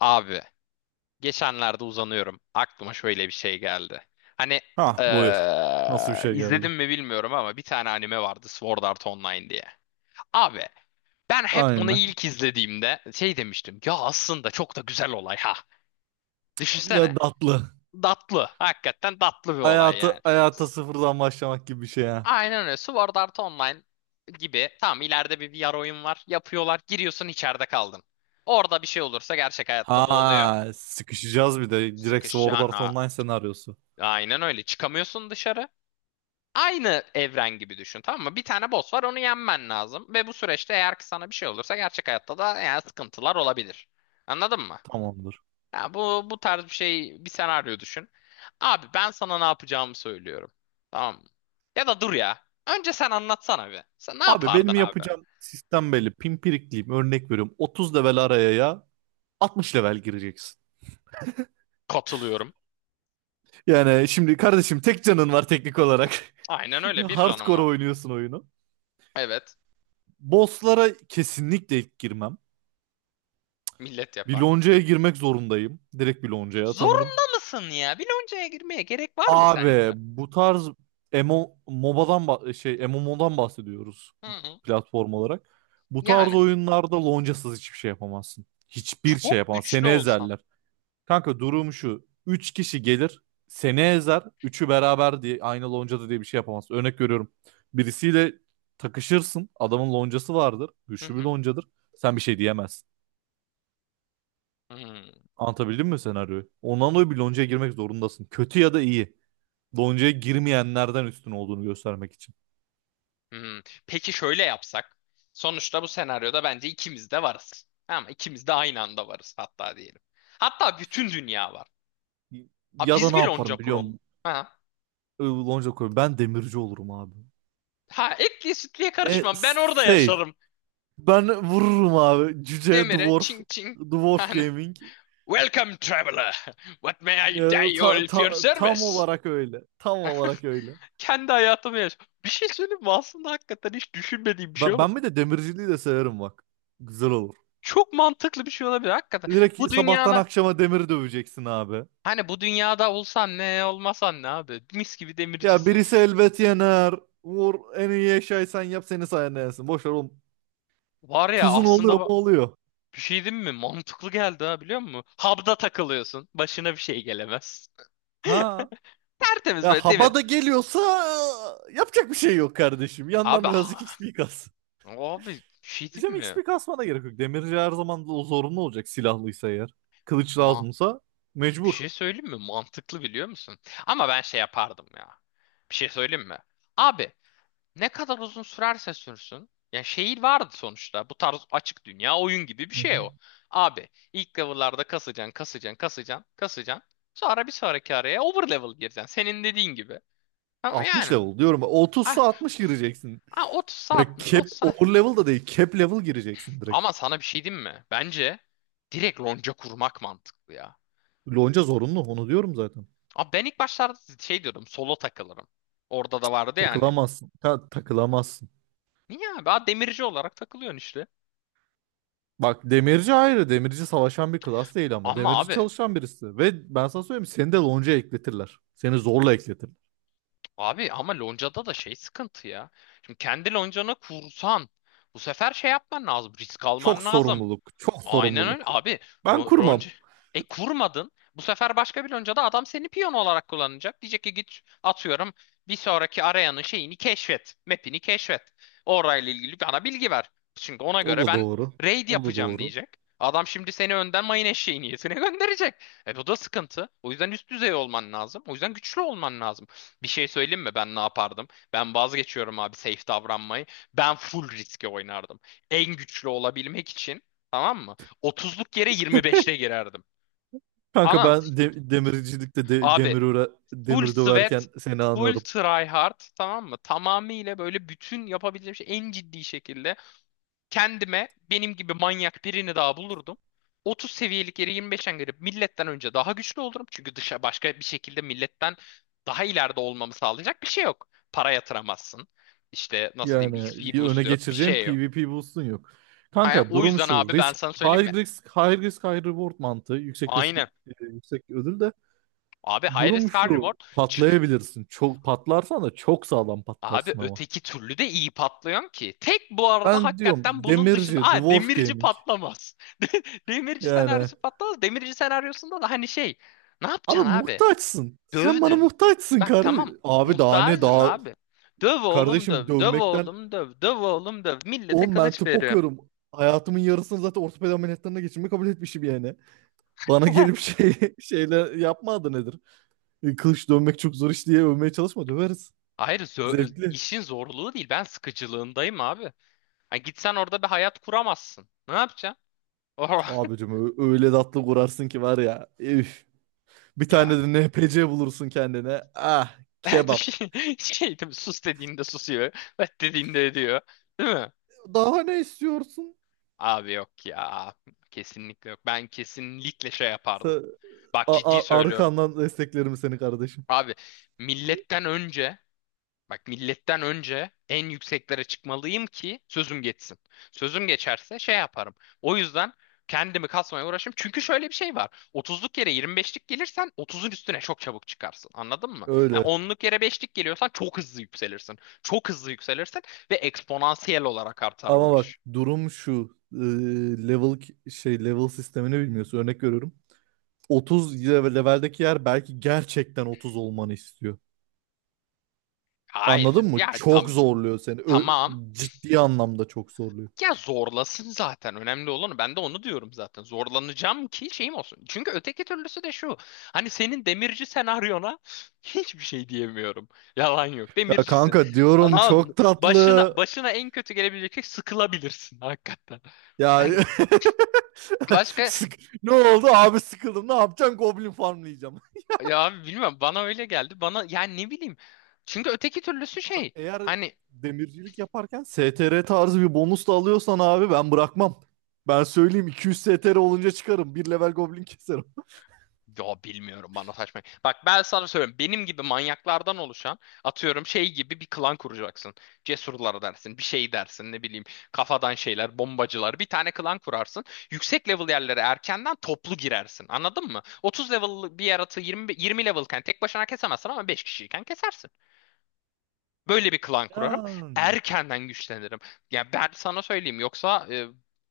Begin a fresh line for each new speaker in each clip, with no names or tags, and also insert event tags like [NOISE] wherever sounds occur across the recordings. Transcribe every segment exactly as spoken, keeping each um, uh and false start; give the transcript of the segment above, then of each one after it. Abi geçenlerde uzanıyorum. Aklıma şöyle bir şey geldi. Hani
Ha, buyur. Nasıl bir
eee
şey geldi?
izledim mi bilmiyorum ama bir tane anime vardı, Sword Art Online diye. Abi ben hep onu
Aynen.
ilk izlediğimde şey demiştim. Ya aslında çok da güzel olay ha.
Ne
Düşünsene.
tatlı.
Tatlı. Hakikaten tatlı bir olay yani.
Hayatı hayata sıfırdan başlamak gibi bir şey ha.
Aynen öyle. Sword Art Online gibi. Tamam, ileride bir V R oyun var. Yapıyorlar. Giriyorsun, içeride kaldın. Orada bir şey olursa gerçek hayatta da oluyor.
Ha, sıkışacağız bir de. Direkt Sword
Sıkışacaksın
Art
ha.
Online senaryosu.
Aynen öyle. Çıkamıyorsun dışarı. Aynı evren gibi düşün, tamam mı? Bir tane boss var, onu yenmen lazım. Ve bu süreçte eğer ki sana bir şey olursa gerçek hayatta da yani sıkıntılar olabilir. Anladın mı?
Tamamdır.
Ya bu, bu tarz bir şey, bir senaryo düşün. Abi ben sana ne yapacağımı söylüyorum. Tamam mı? Ya da dur ya. Önce sen anlatsana bir. Sen ne
Abi benim
yapardın abi?
yapacağım sistem belli. Pimpirikliyim. Örnek veriyorum. otuz level araya ya altmış level gireceksin.
Katılıyorum.
Yani şimdi kardeşim tek canın var teknik olarak.
Aynen öyle
[LAUGHS]
bir ranım
Hardcore
var.
oynuyorsun oyunu.
Evet.
Bosslara kesinlikle ilk girmem.
Millet
Bir
yapar.
loncaya girmek zorundayım. Direkt bir loncaya atanırım.
Zorunda mısın ya? Biloncaya girmeye gerek var mı
Abi
sence?
bu tarz M M O, M O B A'dan ba- şey M M O'dan bahsediyoruz
Hı hı.
platform olarak. Bu tarz
Yani.
oyunlarda loncasız hiçbir şey yapamazsın. Hiçbir şey
Çok
yapamazsın.
güçlü
Seni
olsam.
ezerler. Kanka durum şu. Üç kişi gelir seni ezer. Üçü beraber diye aynı loncada diye bir şey yapamazsın. Örnek veriyorum. Birisiyle takışırsın. Adamın loncası vardır.
Hı
Güçlü bir
hı,
loncadır. Sen bir şey diyemezsin.
hı
Anlatabildim mi senaryoyu? Ondan dolayı bir loncaya girmek zorundasın. Kötü ya da iyi. Lonca'ya girmeyenlerden üstün olduğunu göstermek için.
hı. Peki şöyle yapsak. Sonuçta bu senaryoda bence ikimiz de varız. Ama ikimiz de aynı anda varız hatta diyelim. Hatta bütün dünya var. Ha,
Ya da
biz
ne
bir lonca
yaparım biliyor
kuralım.
musun?
Ha.
Ee, Lonca koyarım. Ben demirci olurum abi.
Ha, etliye sütlüye
E,
karışma. Ben orada
safe.
yaşarım.
Ben vururum abi. Cüce
Demire
Dwarf.
çing çing.
Dwarf
Hani,
Gaming.
welcome traveler. What may I do
Ee,
you
ta-
if your
ta- tam
service?
olarak öyle. Tam olarak öyle.
Kendi hayatımı yaş. Bir şey söyleyeyim mi? Aslında hakikaten hiç düşünmediğim bir şey
Ben,
ama
ben bir de demirciliği de severim bak. Güzel olur.
çok mantıklı bir şey olabilir. Hakikaten bu
Direkt sabahtan
dünyana
akşama demir döveceksin abi.
hani bu dünyada olsan ne olmasan ne abi? Mis gibi
Ya
demircisin.
birisi elbet yener. Vur, en iyi eşyayı sen yap, seni sayende yensin. Boş ver oğlum.
Var ya,
Tuzun oluyor
aslında
mu,
bak-
oluyor.
bir şey değil mi? Mantıklı geldi ha, biliyor musun? Hub'da takılıyorsun. Başına bir şey gelemez. [LAUGHS]
Ha,
Tertemiz
ya
böyle demir.
Habada geliyorsa e, yapacak bir şey yok kardeşim. Yandan
Abi
birazcık
ha-
X P kas.
abi bir şey değil
Diyeceğim
mi?
X P kasmana gerek yok. Demirci her zaman da o zorunlu olacak silahlıysa eğer. Kılıç
Ma
lazımsa
bir
mecbur.
şey söyleyeyim mi? Mantıklı, biliyor musun? Ama ben şey yapardım ya. Bir şey söyleyeyim mi? Abi, ne kadar uzun sürerse sürsün. Ya, şehir vardı sonuçta. Bu tarz açık dünya oyun gibi bir
Hı
şey
hı.
o. Abi ilk level'larda kasacaksın, kasacaksın, kasacaksın, kasacaksın. Sonra bir sonraki araya over level gireceksin. Senin dediğin gibi. Ama
altmış
yani
level diyorum.
ah,
Otuzsa altmış gireceksin.
ah, otuz
Ya
saatmiş,
cap
otuz saatmiş.
over level da değil. Cap level gireceksin direkt.
Ama sana bir şey diyeyim mi? Bence direkt lonca kurmak mantıklı ya.
Lonca zorunlu, onu diyorum zaten.
Abi ben ilk başlarda şey diyordum, solo takılırım. Orada da vardı yani.
Takılamazsın. Ta- takılamazsın.
Niye abi? Ha, demirci olarak takılıyorsun işte.
Bak demirci ayrı. Demirci savaşan bir klas değil ama.
Ama
Demirci
abi
çalışan birisi. Ve ben sana söyleyeyim, seni de lonca ekletirler. Seni zorla ekletirler.
Abi, ama loncada da şey, sıkıntı ya. Şimdi kendi loncana kursan bu sefer şey yapman lazım. Risk
Çok
alman lazım.
sorumluluk. Çok
Aynen öyle.
sorumluluk.
Abi
Ben
lo-
kurmam.
lonca e kurmadın. Bu sefer başka bir loncada adam seni piyon olarak kullanacak. Diyecek ki git, atıyorum, bir sonraki arayanın şeyini keşfet. Map'ini keşfet. Orayla ilgili bana bilgi ver. Çünkü ona
O
göre
da
ben
doğru.
raid
O da
yapacağım
doğru.
diyecek. Adam şimdi seni önden mayın eşeği niyetine [LAUGHS] gönderecek. E bu da sıkıntı. O yüzden üst düzey olman lazım. O yüzden güçlü olman lazım. Bir şey söyleyeyim mi? Ben ne yapardım? Ben vazgeçiyorum abi safe davranmayı. Ben full riske oynardım. En güçlü olabilmek için, tamam mı? otuzluk yere yirmi beşte girerdim.
Kanka
Anam
ben de- demircilikte de-
abi,
demir öre-
full
demir
sweat,
döverken seni
full
anarım.
try hard, tamam mı? Tamamıyla böyle bütün yapabileceğim şey, en ciddi şekilde kendime benim gibi manyak birini daha bulurdum. otuz seviyelik yere yirmi beşten girip milletten önce daha güçlü olurum. Çünkü dışa başka bir şekilde milletten daha ileride olmamı sağlayacak bir şey yok. Para yatıramazsın. İşte nasıl diyeyim,
Yani
X P
öne
boost yok, bir
geçireceğim
şey yok.
P V P boost'un yok.
Ha,
Kanka
o
durum
yüzden
şu.
abi ben
Risk,
sana söyleyeyim mi?
high risk, high risk, high reward mantığı. Yüksek risk, e,
Aynen.
yüksek ödül de.
Abi, high risk
Durum
high reward.
şu.
Çık.
Patlayabilirsin. Çok patlarsan da çok sağlam
Abi
patlarsın ama.
öteki türlü de iyi patlıyorsun ki. Tek bu arada
Ben diyorum
hakikaten bunun dışında...
demirci,
Aa,
dwarf
demirci
gaming.
patlamaz. [LAUGHS] De- Demirci
Yani
senaryosu patlamaz. Demirci senaryosunda da hani şey... Ne
abi
yapacaksın abi?
muhtaçsın. Sen bana
Dövdün.
muhtaçsın
Bak tamam.
kardeşim. Abi daha ne
Muhtacım
daha
abi. Döv oğlum
kardeşim
döv. Döv
dövmekten
oğlum döv. Döv oğlum döv. Millete
on ben
kılıç
tıp
veriyor.
okuyorum. Hayatımın yarısını zaten ortopedi ameliyatlarına geçirmeyi kabul etmişim yani. Bana
[LAUGHS]
gelip şey [LAUGHS] şeyler yapma adı nedir? E, Kılıç dövmek çok zor iş diye övmeye çalışma, döveriz.
Hayır, zö- e,
Zevkli.
işin zorluğu değil. Ben sıkıcılığındayım abi. Ha, gitsen orada bir hayat kuramazsın. Ne yapacaksın?
Abicim ö- öyle tatlı kurarsın ki var ya. Üf.
[LAUGHS]
Bir
Ya.
tane de N P C bulursun kendine. Ah
[LAUGHS]
kebap.
Şey, şey değil, sus dediğinde susuyor. Evet dediğinde ediyor. Değil mi?
Daha ne istiyorsun?
Abi yok ya. Kesinlikle yok. Ben kesinlikle şey yapardım.
Sa-
Bak,
a-
ciddi
a-
söylüyorum.
Arkandan desteklerim seni kardeşim.
Abi milletten önce Bak, milletten önce en yükseklere çıkmalıyım ki sözüm geçsin. Sözüm geçerse şey yaparım. O yüzden kendimi kasmaya uğraşım. Çünkü şöyle bir şey var. otuzluk yere yirmi beşlik gelirsen otuzun üstüne çok çabuk çıkarsın. Anladın mı? Ha,
Öyle.
onluk yere beşlik geliyorsan çok hızlı yükselirsin. Çok hızlı yükselirsin ve eksponansiyel olarak artar
Ama
bu
bak
iş.
durum şu. Ee, level ki- şey level sistemini bilmiyorsun. Örnek veriyorum. otuz level- leveldeki yer belki gerçekten otuz olmanı istiyor.
Hayır.
Anladın mı?
Ya
Çok
tam
zorluyor seni. Ö-
tamam.
ciddi anlamda çok zorluyor.
Ya zorlasın zaten. Önemli olanı. Ben de onu diyorum zaten. Zorlanacağım ki şeyim olsun. Çünkü öteki türlüsü de şu. Hani senin demirci senaryona [LAUGHS] hiçbir şey diyemiyorum. Yalan yok.
Ya
Demircisin.
kanka diyorum
Anan,
çok
başına
tatlı.
başına en kötü gelebilecek şey, sıkılabilirsin hakikaten.
Ya
Hani
[LAUGHS]
başka,
Sık- ne oldu abi, sıkıldım. Ne yapacağım? Goblin farmlayacağım. [LAUGHS]
ya bilmem, bana öyle geldi. Bana yani, ne bileyim. Çünkü öteki türlüsü
Bak
şey.
eğer
Hani,
demircilik yaparken S T R tarzı bir bonus da alıyorsan abi ben bırakmam. Ben söyleyeyim, iki yüz S T R olunca çıkarım. Bir level goblin keserim. [LAUGHS]
yo, bilmiyorum, bana saçma. Bak, ben sana söylüyorum. Benim gibi manyaklardan oluşan, atıyorum şey gibi bir klan kuracaksın. Cesurlar dersin, bir şey dersin, ne bileyim, kafadan şeyler, bombacılar. Bir tane klan kurarsın. Yüksek level yerlere erkenden toplu girersin. Anladın mı? otuz level bir yaratığı yirmi, yirmi levelken tek başına kesemezsin ama beş kişiyken kesersin. Böyle bir klan kurarım.
Yani.
Erkenden güçlenirim. Ya ben sana söyleyeyim, yoksa e,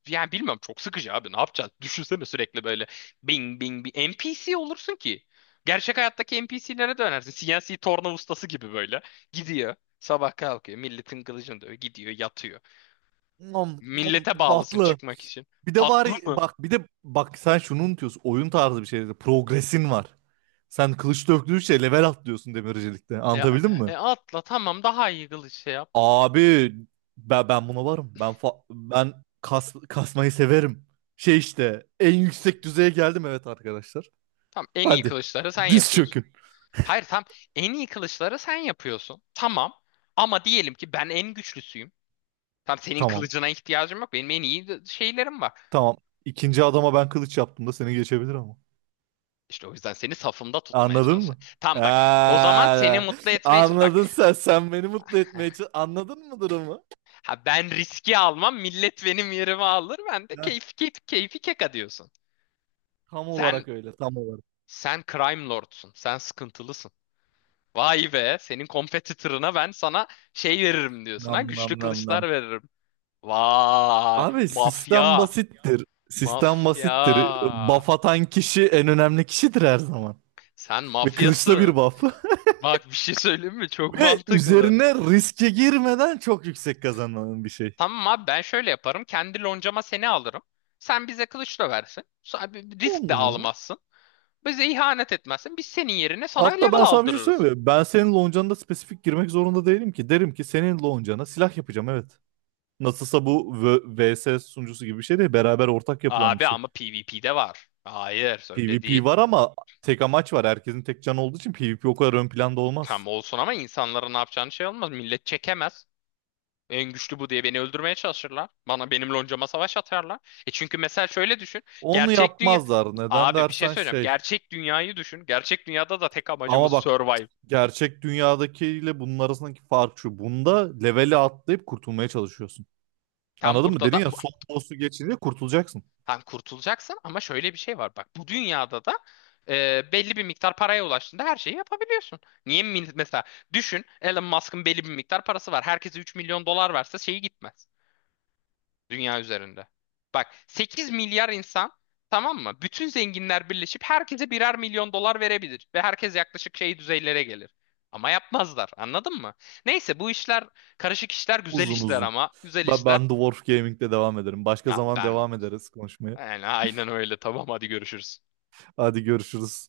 yani bilmiyorum, çok sıkıcı abi, ne yapacağız? Düşünsene sürekli böyle bing bing bir NPC olursun ki. Gerçek hayattaki NPC'lere dönersin. C N C torna ustası gibi böyle. Gidiyor. Sabah kalkıyor. Milletin kılıcını dövüyor. Gidiyor yatıyor.
Nom, nom,
Millete bağlısın
tatlı.
çıkmak için.
Bir de var
Tatlı mı?
bak, bir de bak, sen şunu unutuyorsun. Oyun tarzı bir şeyde progresin var. Sen kılıç döktüğünce level atlıyorsun demircilikte.
Ya,
Anlatabildim
e,
mi?
e, atla tamam, daha iyi kılıç şey yap.
Abi ben, ben buna varım. Ben fa- ben kas, kasmayı severim. Şey işte en yüksek düzeye geldim evet arkadaşlar.
Tamam, en iyi
Hadi.
kılıçları sen
Diz
yapıyorsun.
çökün.
Hayır, tam, en iyi kılıçları sen yapıyorsun. Tamam. Ama diyelim ki ben en güçlüsüyüm. Tam senin
Tamam.
kılıcına ihtiyacım yok. Benim en iyi de- şeylerim var.
Tamam. İkinci adama ben kılıç yaptım da seni geçebilir ama.
İşte o yüzden seni safımda tutmaya
Anladın mı?
çalışıyorum. Tamam bak. O zaman seni
Ha,
mutlu etmeye ç- bak.
anladın sen. Sen beni mutlu etmeye çalış-
[LAUGHS]
anladın mı durumu?
Ha, ben riski almam. Millet benim yerime alır. Ben de
Heh,
keyfi keyfi, keyfi keka diyorsun.
tam
Sen
olarak öyle. Tam olarak.
sen crime lordsun. Sen sıkıntılısın. Vay be. Senin competitor'ına ben sana şey veririm diyorsun
Nam
ha.
nam
Güçlü
nam nam.
kılıçlar veririm. Vay.
Abi sistem
Mafya.
basittir. Sistem basittir.
Mafya.
Buff atan kişi en önemli kişidir her zaman.
Sen
Ve kılıçta
mafyasın.
bir buff. [LAUGHS]
Bak, bir şey söyleyeyim mi? Çok
Ve
mantıklı.
üzerine riske girmeden çok yüksek kazanılan bir şey.
Tamam abi ben şöyle yaparım. Kendi loncama seni alırım. Sen bize kılıç döversin. Sa- bir- bir
On
risk de
numara.
almazsın. Bize ihanet etmezsin. Biz senin yerine sana
Hatta
level
ben sana bir şey
aldırırız.
söyleyeyim mi? Ben senin loncanına da spesifik girmek zorunda değilim ki. Derim ki senin loncana silah yapacağım evet. Nasılsa bu V- VS sunucusu gibi bir şey değil. Beraber ortak yapılan bir
Abi
şey.
ama PvP'de var. Hayır öyle
PvP
değil.
var ama tek amaç var. Herkesin tek canı olduğu için P V P o kadar ön planda
Tam
olmaz.
olsun ama insanların ne yapacağını şey olmaz. Millet çekemez. En güçlü bu diye beni öldürmeye çalışırlar. Bana, benim loncama savaş atarlar. E çünkü mesela şöyle düşün.
Onu
Gerçek dünya...
yapmazlar. Neden
Abi bir şey
dersen
söyleyeceğim.
şey.
Gerçek dünyayı düşün. Gerçek dünyada da tek amacımız
Ama bak,
survive.
gerçek dünyadakiyle bunun arasındaki fark şu. Bunda leveli atlayıp kurtulmaya çalışıyorsun.
Tam
Anladın mı?
burada da
Dedin ya, son boss'u geçince kurtulacaksın.
tam kurtulacaksın, ama şöyle bir şey var. Bak bu dünyada da e, belli bir miktar paraya ulaştığında her şeyi yapabiliyorsun. Niye mi- mesela düşün, Elon Musk'ın belli bir miktar parası var. Herkese üç milyon dolar verse şeyi gitmez. Dünya üzerinde. Bak, sekiz milyar insan, tamam mı? Bütün zenginler birleşip herkese birer milyon dolar verebilir. Ve herkes yaklaşık şey düzeylere gelir. Ama yapmazlar, anladın mı? Neyse, bu işler karışık işler, güzel
Uzun
işler,
uzun.
ama güzel
Ben,
işler.
ben Dwarf Gaming'de devam ederim. Başka
Ya
zaman
ben
devam ederiz konuşmaya.
yani aynen öyle, tamam, hadi görüşürüz.
Hadi görüşürüz.